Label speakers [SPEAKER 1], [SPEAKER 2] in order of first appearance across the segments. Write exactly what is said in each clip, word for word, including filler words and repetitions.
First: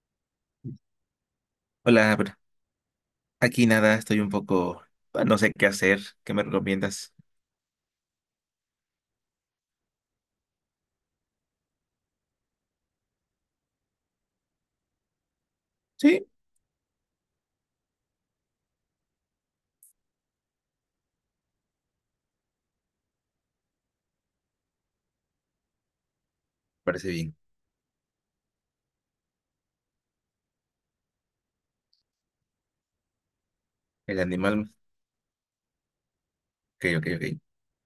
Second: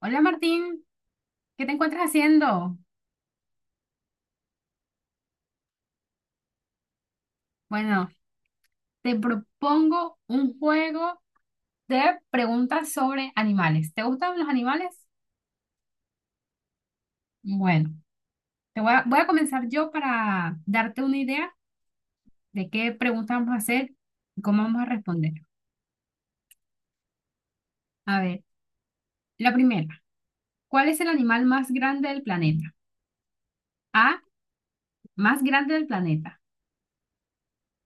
[SPEAKER 1] Hola Martín, ¿qué te encuentras
[SPEAKER 2] Hola, bro.
[SPEAKER 1] haciendo?
[SPEAKER 2] Aquí nada, estoy un poco, ah, no sé qué hacer. ¿Qué me recomiendas?
[SPEAKER 1] Bueno, te propongo un juego de preguntas sobre animales. ¿Te gustan los animales?
[SPEAKER 2] Sí,
[SPEAKER 1] Bueno, te voy a, voy a comenzar yo para darte una idea de qué preguntas vamos a hacer y cómo vamos a responder.
[SPEAKER 2] parece bien.
[SPEAKER 1] A ver, la primera, ¿cuál es el animal más grande del planeta?
[SPEAKER 2] El
[SPEAKER 1] A,
[SPEAKER 2] animal,
[SPEAKER 1] más grande del planeta.
[SPEAKER 2] ok, ok, ok.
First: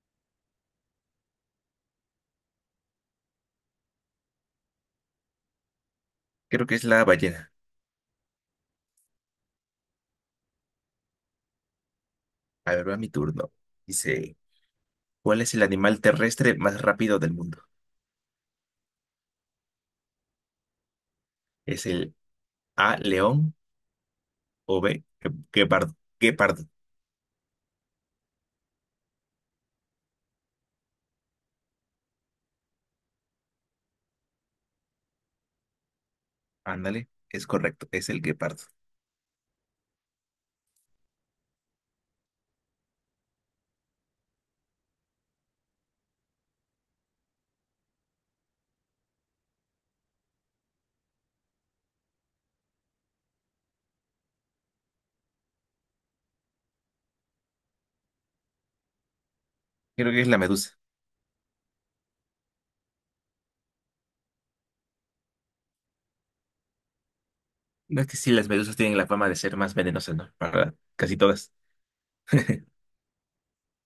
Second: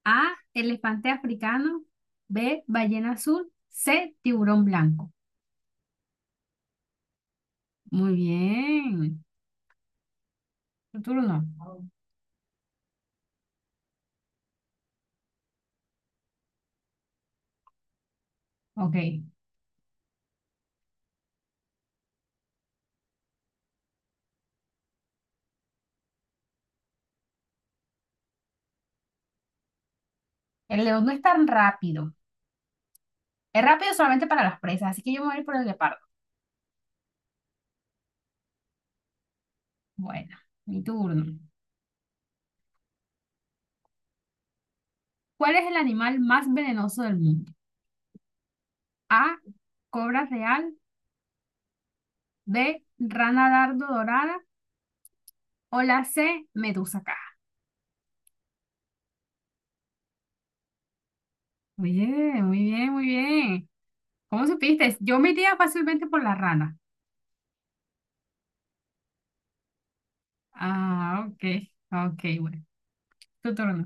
[SPEAKER 1] A, elefante africano. B, ballena azul. C, tiburón blanco.
[SPEAKER 2] Creo que es la ballena.
[SPEAKER 1] Muy bien, tu turno.
[SPEAKER 2] A ver, va mi turno. Dice, ¿cuál es el animal terrestre más rápido del mundo?
[SPEAKER 1] Ok.
[SPEAKER 2] ¿Es el A, león o B, gue- guepardo? Guepardo.
[SPEAKER 1] El león no es tan rápido. Es rápido solamente para las presas, así que yo me voy a ir por el leopardo.
[SPEAKER 2] Ándale, es correcto, es el guepardo.
[SPEAKER 1] Bueno, mi turno. ¿Cuál es el animal más venenoso del mundo? A, cobra real, B, rana dardo dorada o la C, medusa caja.
[SPEAKER 2] Creo que es la medusa.
[SPEAKER 1] Muy bien, muy bien, muy bien. ¿Cómo supiste? Yo me iría fácilmente por la rana.
[SPEAKER 2] No, es que sí, las medusas tienen la fama de ser más venenosas, ¿no? Para casi
[SPEAKER 1] Ah, ok,
[SPEAKER 2] todas.
[SPEAKER 1] ok, bueno. Tu turno.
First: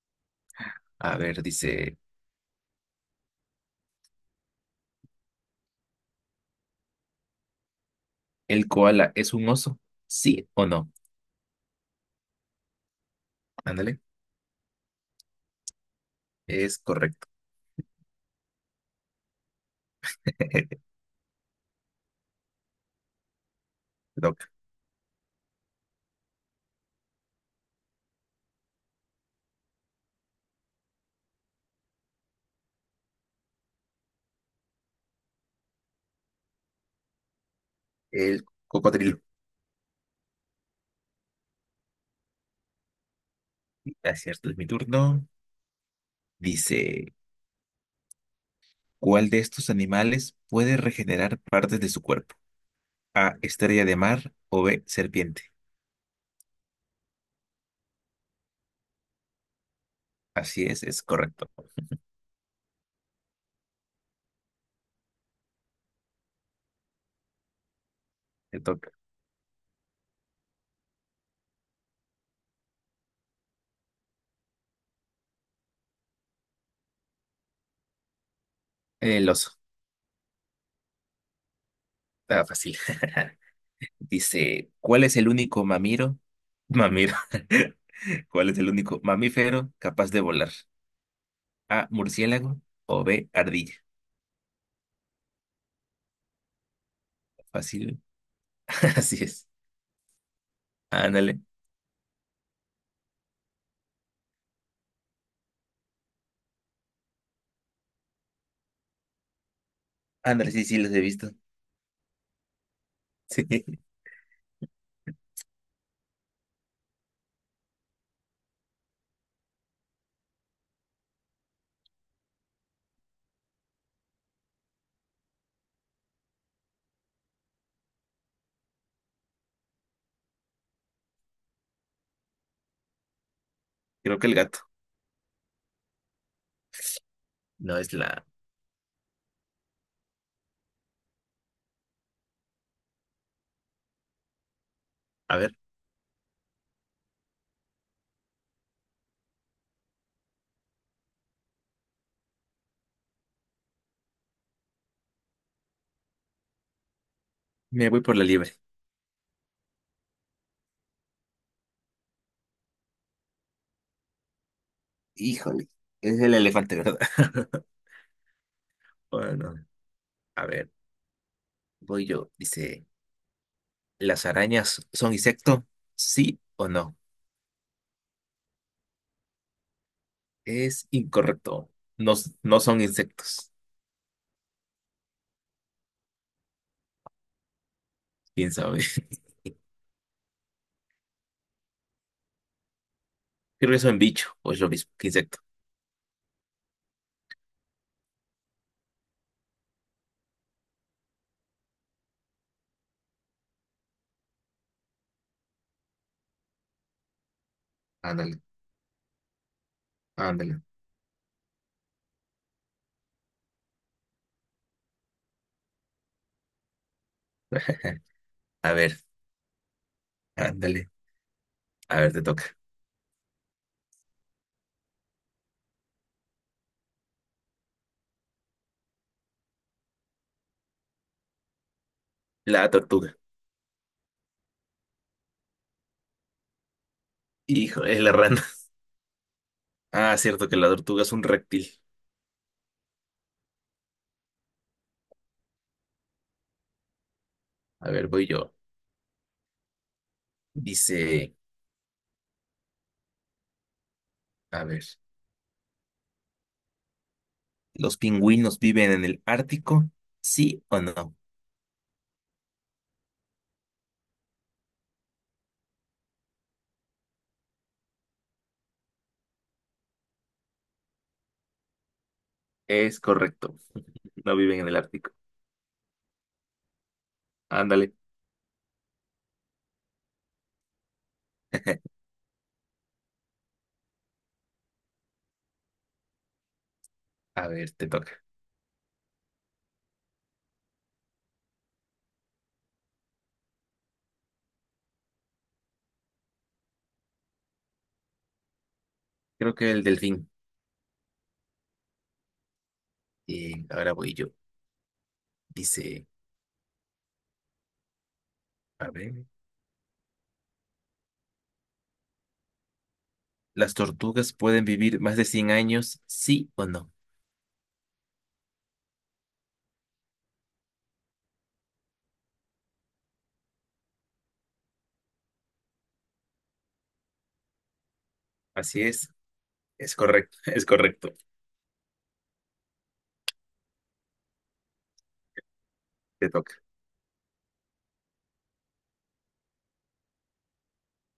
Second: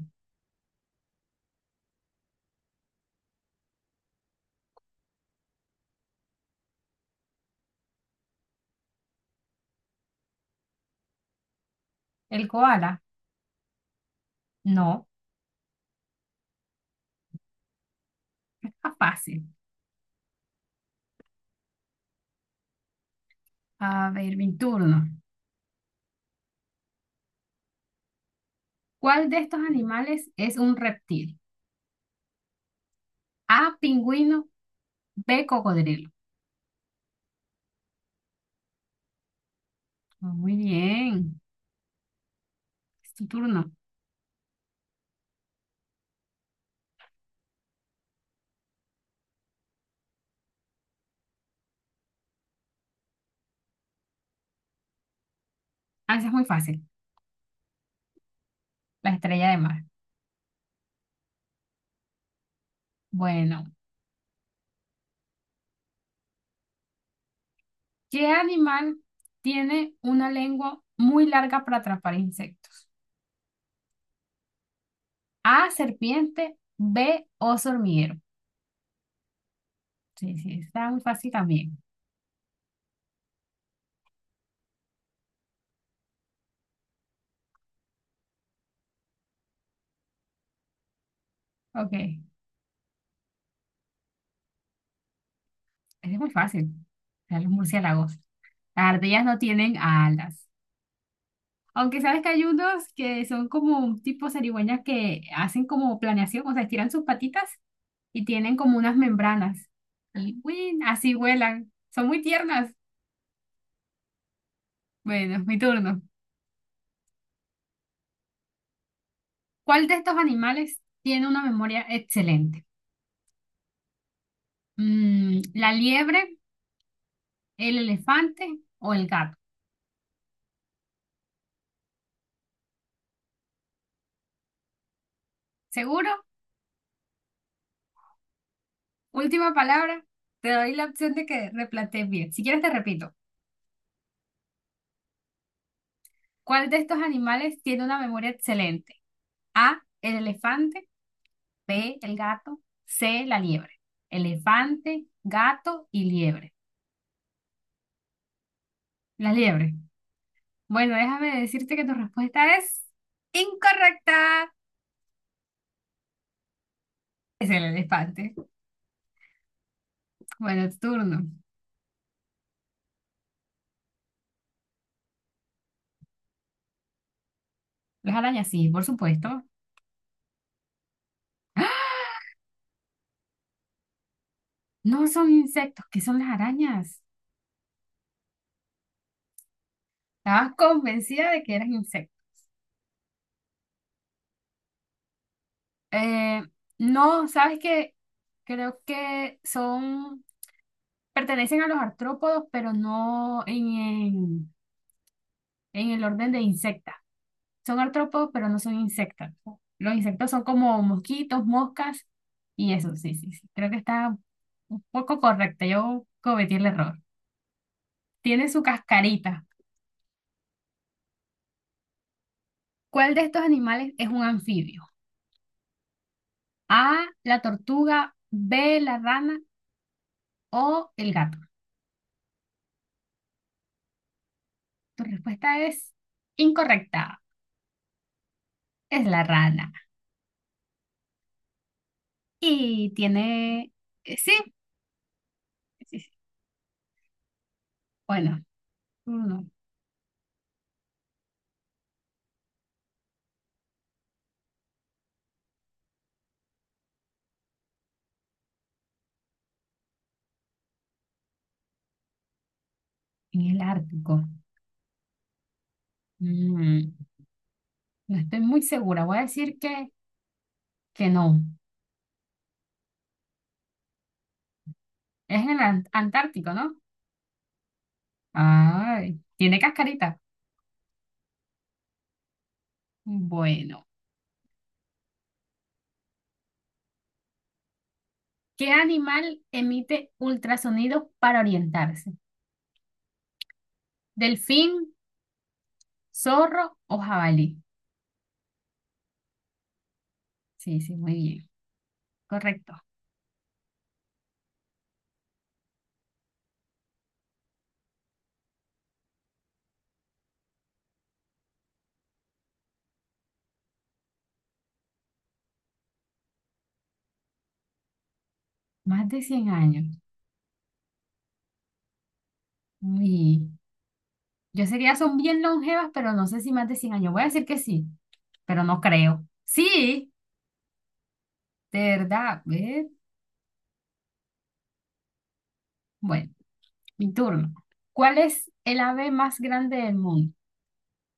[SPEAKER 2] A ver, dice, ¿el koala es un oso? ¿Sí o no?
[SPEAKER 1] ¿El koala?
[SPEAKER 2] Ándale.
[SPEAKER 1] No,
[SPEAKER 2] Es correcto.
[SPEAKER 1] está fácil.
[SPEAKER 2] Te
[SPEAKER 1] A ver,
[SPEAKER 2] toca.
[SPEAKER 1] mi turno. ¿Cuál de estos animales es un reptil? A, pingüino, B, cocodrilo.
[SPEAKER 2] El cocodrilo.
[SPEAKER 1] Ah, muy bien, es tu turno.
[SPEAKER 2] Ah, es cierto, es mi turno. Dice, ¿cuál de estos animales puede regenerar partes de su cuerpo? A, estrella de mar o B, serpiente.
[SPEAKER 1] Ah, esa es muy fácil, la estrella de mar.
[SPEAKER 2] Así es, es correcto.
[SPEAKER 1] Bueno, ¿qué
[SPEAKER 2] Te toca.
[SPEAKER 1] animal tiene una lengua muy larga para atrapar insectos? A, serpiente, B, oso hormiguero.
[SPEAKER 2] El oso.
[SPEAKER 1] Sí, sí, está muy fácil también.
[SPEAKER 2] Está fácil. Dice, ¿cuál es el único mamiro? Mamiro. ¿Cuál es el único mamífero capaz de volar? A,
[SPEAKER 1] Ok, ese
[SPEAKER 2] murciélago o B, ardilla.
[SPEAKER 1] es muy fácil. O sea, los
[SPEAKER 2] Fácil.
[SPEAKER 1] murciélagos. Las
[SPEAKER 2] Así
[SPEAKER 1] ardillas no
[SPEAKER 2] es.
[SPEAKER 1] tienen alas.
[SPEAKER 2] Ándale.
[SPEAKER 1] Aunque sabes que hay unos que son como un tipo zarigüeñas que hacen como planeación, o sea, estiran sus patitas y tienen como unas membranas. Y
[SPEAKER 2] Ándale, sí, sí,
[SPEAKER 1] ¡uin!
[SPEAKER 2] los he
[SPEAKER 1] Así
[SPEAKER 2] visto.
[SPEAKER 1] vuelan. Son muy tiernas.
[SPEAKER 2] Sí,
[SPEAKER 1] Bueno, es mi turno. ¿Cuál de estos animales tiene una memoria excelente? Mm, ¿la liebre, el elefante o el gato?
[SPEAKER 2] creo que el gato.
[SPEAKER 1] ¿Seguro?
[SPEAKER 2] No es la.
[SPEAKER 1] Última palabra. Te doy la opción de que replantees bien. Si quieres, te repito.
[SPEAKER 2] A ver,
[SPEAKER 1] ¿Cuál de estos animales tiene una memoria excelente? A, el elefante. B, el gato, C, la liebre. Elefante, gato y liebre.
[SPEAKER 2] me voy por la liebre.
[SPEAKER 1] La liebre. Bueno, déjame decirte que tu respuesta es incorrecta.
[SPEAKER 2] Híjole, es el elefante, ¿verdad?
[SPEAKER 1] Es el elefante.
[SPEAKER 2] Bueno, a
[SPEAKER 1] Bueno,
[SPEAKER 2] ver,
[SPEAKER 1] tu turno.
[SPEAKER 2] voy yo. Dice, ¿las arañas son insecto? ¿Sí o no?
[SPEAKER 1] Las arañas, sí, por supuesto.
[SPEAKER 2] Es incorrecto.
[SPEAKER 1] ¡Ah!
[SPEAKER 2] No, s- no son insectos.
[SPEAKER 1] No son insectos, ¿qué son las arañas?
[SPEAKER 2] ¿Quién sabe?
[SPEAKER 1] Estabas convencida de que eran insectos.
[SPEAKER 2] Creo que son bicho o es lo mismo que insecto.
[SPEAKER 1] Eh, no, sabes que creo que son, pertenecen a los artrópodos, pero no en, en, en el orden de insectas. Son artrópodos,
[SPEAKER 2] Ándale,
[SPEAKER 1] pero no son insectos. Los insectos son
[SPEAKER 2] ándale.
[SPEAKER 1] como mosquitos, moscas y eso, sí, sí, sí. Creo que está un poco correcta. Yo cometí el error. Tiene su
[SPEAKER 2] A ver,
[SPEAKER 1] cascarita.
[SPEAKER 2] ándale. A ver, te toca.
[SPEAKER 1] ¿Cuál de estos animales es un anfibio? A, la tortuga, B, la rana o el gato.
[SPEAKER 2] La tortuga.
[SPEAKER 1] Tu respuesta es incorrecta.
[SPEAKER 2] Hijo, es la rana.
[SPEAKER 1] Es la rana.
[SPEAKER 2] Ah, cierto que la tortuga es un reptil.
[SPEAKER 1] Y tiene... eh, sí, sí, sí.
[SPEAKER 2] A ver, voy
[SPEAKER 1] Bueno,
[SPEAKER 2] yo.
[SPEAKER 1] uno
[SPEAKER 2] Dice, a ver. ¿Los pingüinos viven en el Ártico? ¿Sí o no?
[SPEAKER 1] en el Ártico. Mm, no estoy muy segura. Voy a decir que Que no.
[SPEAKER 2] Es correcto, no viven en el Ártico.
[SPEAKER 1] Es en el Ant- Antártico, ¿no?
[SPEAKER 2] Ándale,
[SPEAKER 1] Ay, tiene cascarita. Bueno,
[SPEAKER 2] a ver, te toca.
[SPEAKER 1] ¿qué animal emite ultrasonidos para orientarse? ¿Delfín, zorro o jabalí?
[SPEAKER 2] Creo que el delfín.
[SPEAKER 1] Sí, sí, muy bien. Correcto.
[SPEAKER 2] Bien, ahora voy yo. Dice, a ver, ¿las tortugas pueden vivir más de cien años? ¿Sí o no?
[SPEAKER 1] Más de cien años. Uy, yo sé que ya son bien longevas, pero no sé si más de cien años. Voy a decir que sí, pero no
[SPEAKER 2] Así es,
[SPEAKER 1] creo.
[SPEAKER 2] es
[SPEAKER 1] Sí,
[SPEAKER 2] correcto, es correcto,
[SPEAKER 1] de verdad. ¿Ves?
[SPEAKER 2] te
[SPEAKER 1] Bueno,
[SPEAKER 2] toca.
[SPEAKER 1] mi turno. ¿Cuál es el ave más grande del mundo?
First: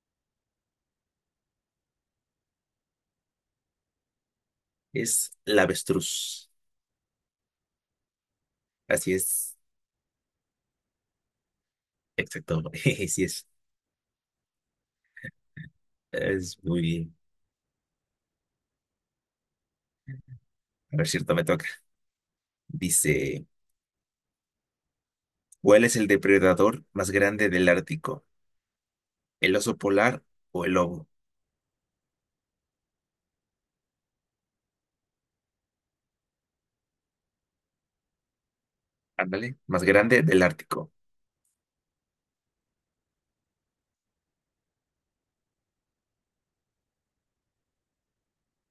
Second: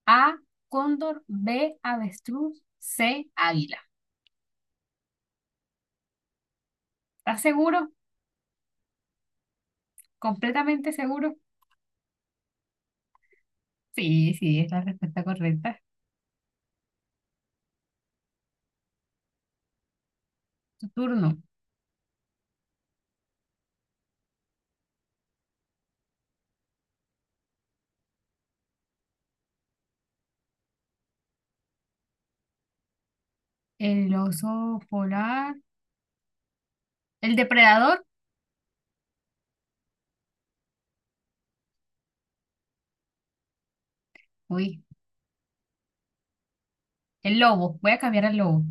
[SPEAKER 1] A, cóndor, B, avestruz, C, águila.
[SPEAKER 2] Es la avestruz.
[SPEAKER 1] ¿Estás seguro?
[SPEAKER 2] Así es.
[SPEAKER 1] ¿Completamente seguro?
[SPEAKER 2] Exacto. Sí es.
[SPEAKER 1] Sí, sí, es la respuesta correcta.
[SPEAKER 2] Es muy bien.
[SPEAKER 1] Tu
[SPEAKER 2] A ver, cierto,
[SPEAKER 1] turno.
[SPEAKER 2] me toca. Dice, ¿cuál es el depredador más grande del Ártico? ¿El oso polar o el lobo?
[SPEAKER 1] El oso polar. ¿El depredador?
[SPEAKER 2] Ándale, más grande del Ártico.
[SPEAKER 1] Uy, el lobo. Voy a cambiar al lobo.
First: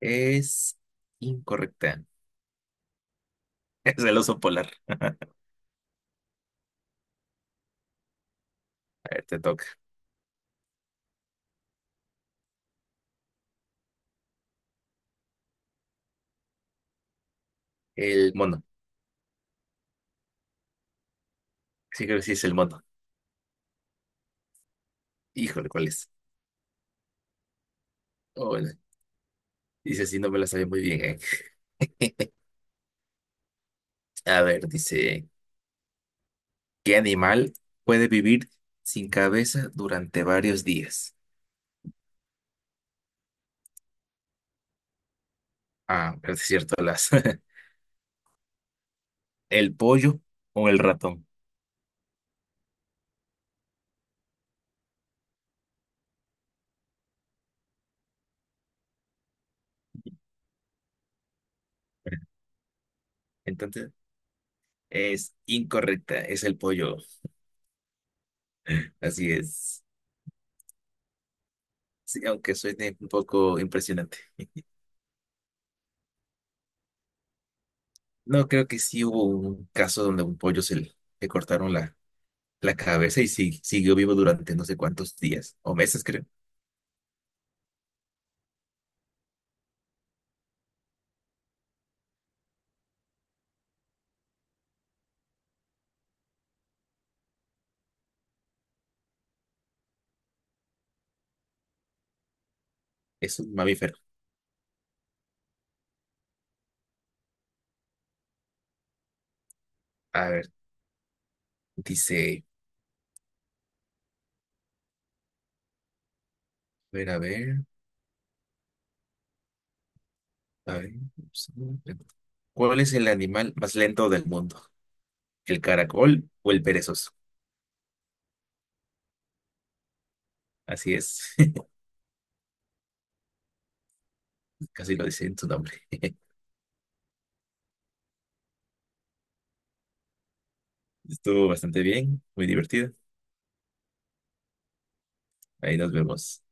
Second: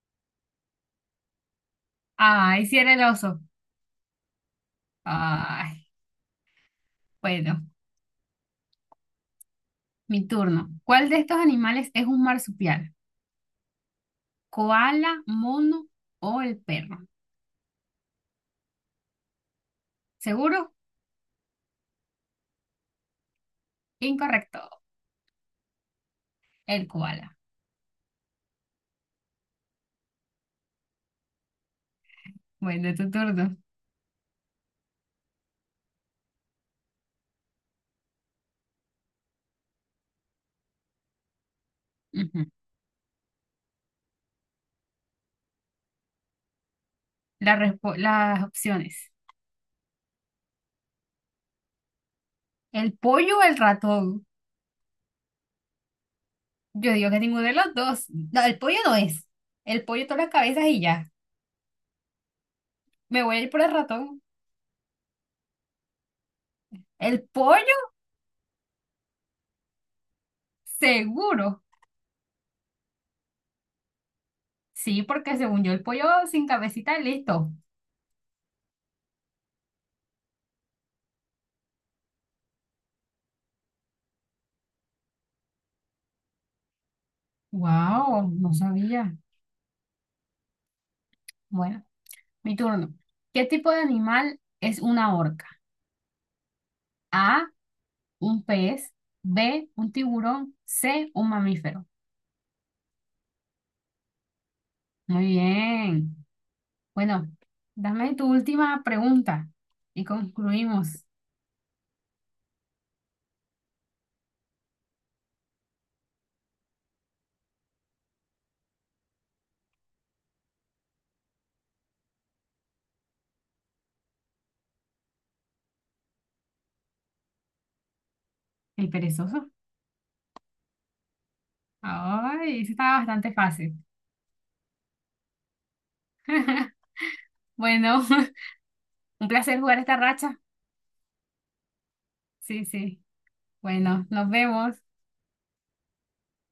[SPEAKER 2] Es incorrecta.
[SPEAKER 1] Ay, sí era el oso.
[SPEAKER 2] Es el oso polar.
[SPEAKER 1] Ay, bueno,
[SPEAKER 2] A ver, te toca.
[SPEAKER 1] mi turno. ¿Cuál de estos animales es un marsupial? ¿Koala, mono o el perro?
[SPEAKER 2] El mono.
[SPEAKER 1] ¿Seguro?
[SPEAKER 2] Sí, creo que sí es el mono.
[SPEAKER 1] Incorrecto.
[SPEAKER 2] Híjole, ¿cuál es?
[SPEAKER 1] El koala.
[SPEAKER 2] Oh, bueno. Dice así, no me la sabía muy bien, ¿eh?
[SPEAKER 1] Bueno, tu turno.
[SPEAKER 2] A ver, dice, ¿qué animal puede vivir sin cabeza durante varios días?
[SPEAKER 1] Ujú.
[SPEAKER 2] Ah, pero sí es cierto, las.
[SPEAKER 1] La respo- las opciones.
[SPEAKER 2] ¿El pollo o el ratón?
[SPEAKER 1] ¿El pollo o el ratón? Yo digo que ninguno de los dos. No, el pollo no es. El pollo todas las cabezas y ya. Me voy a ir por el
[SPEAKER 2] Entonces,
[SPEAKER 1] ratón.
[SPEAKER 2] es incorrecta, es el pollo.
[SPEAKER 1] ¿El pollo?
[SPEAKER 2] Así es.
[SPEAKER 1] Seguro.
[SPEAKER 2] Sí, aunque suene un poco impresionante.
[SPEAKER 1] Sí, porque según yo, el pollo sin cabecita, listo.
[SPEAKER 2] No, creo que sí hubo un caso donde a un pollo se le, le cortaron la, la cabeza y sí, siguió vivo durante no sé cuántos días o meses, creo.
[SPEAKER 1] Wow, no sabía. Bueno, mi turno. ¿Qué tipo de animal es una orca? A, un pez. B, un tiburón. C, un mamífero.
[SPEAKER 2] Es un mamífero.
[SPEAKER 1] Muy bien. Bueno, dame tu última pregunta y
[SPEAKER 2] A ver,
[SPEAKER 1] concluimos.
[SPEAKER 2] dice, a ver, a ver, a ver. ¿Cuál es el animal más lento del mundo? ¿El caracol o el perezoso?
[SPEAKER 1] El perezoso.
[SPEAKER 2] Así es,
[SPEAKER 1] Ay, eso estaba bastante fácil.
[SPEAKER 2] casi lo dice en su nombre.
[SPEAKER 1] Bueno, un placer jugar esta racha.
[SPEAKER 2] Estuvo bastante bien, muy
[SPEAKER 1] Sí,
[SPEAKER 2] divertido.
[SPEAKER 1] sí. Bueno, nos vemos.
[SPEAKER 2] Ahí nos vemos.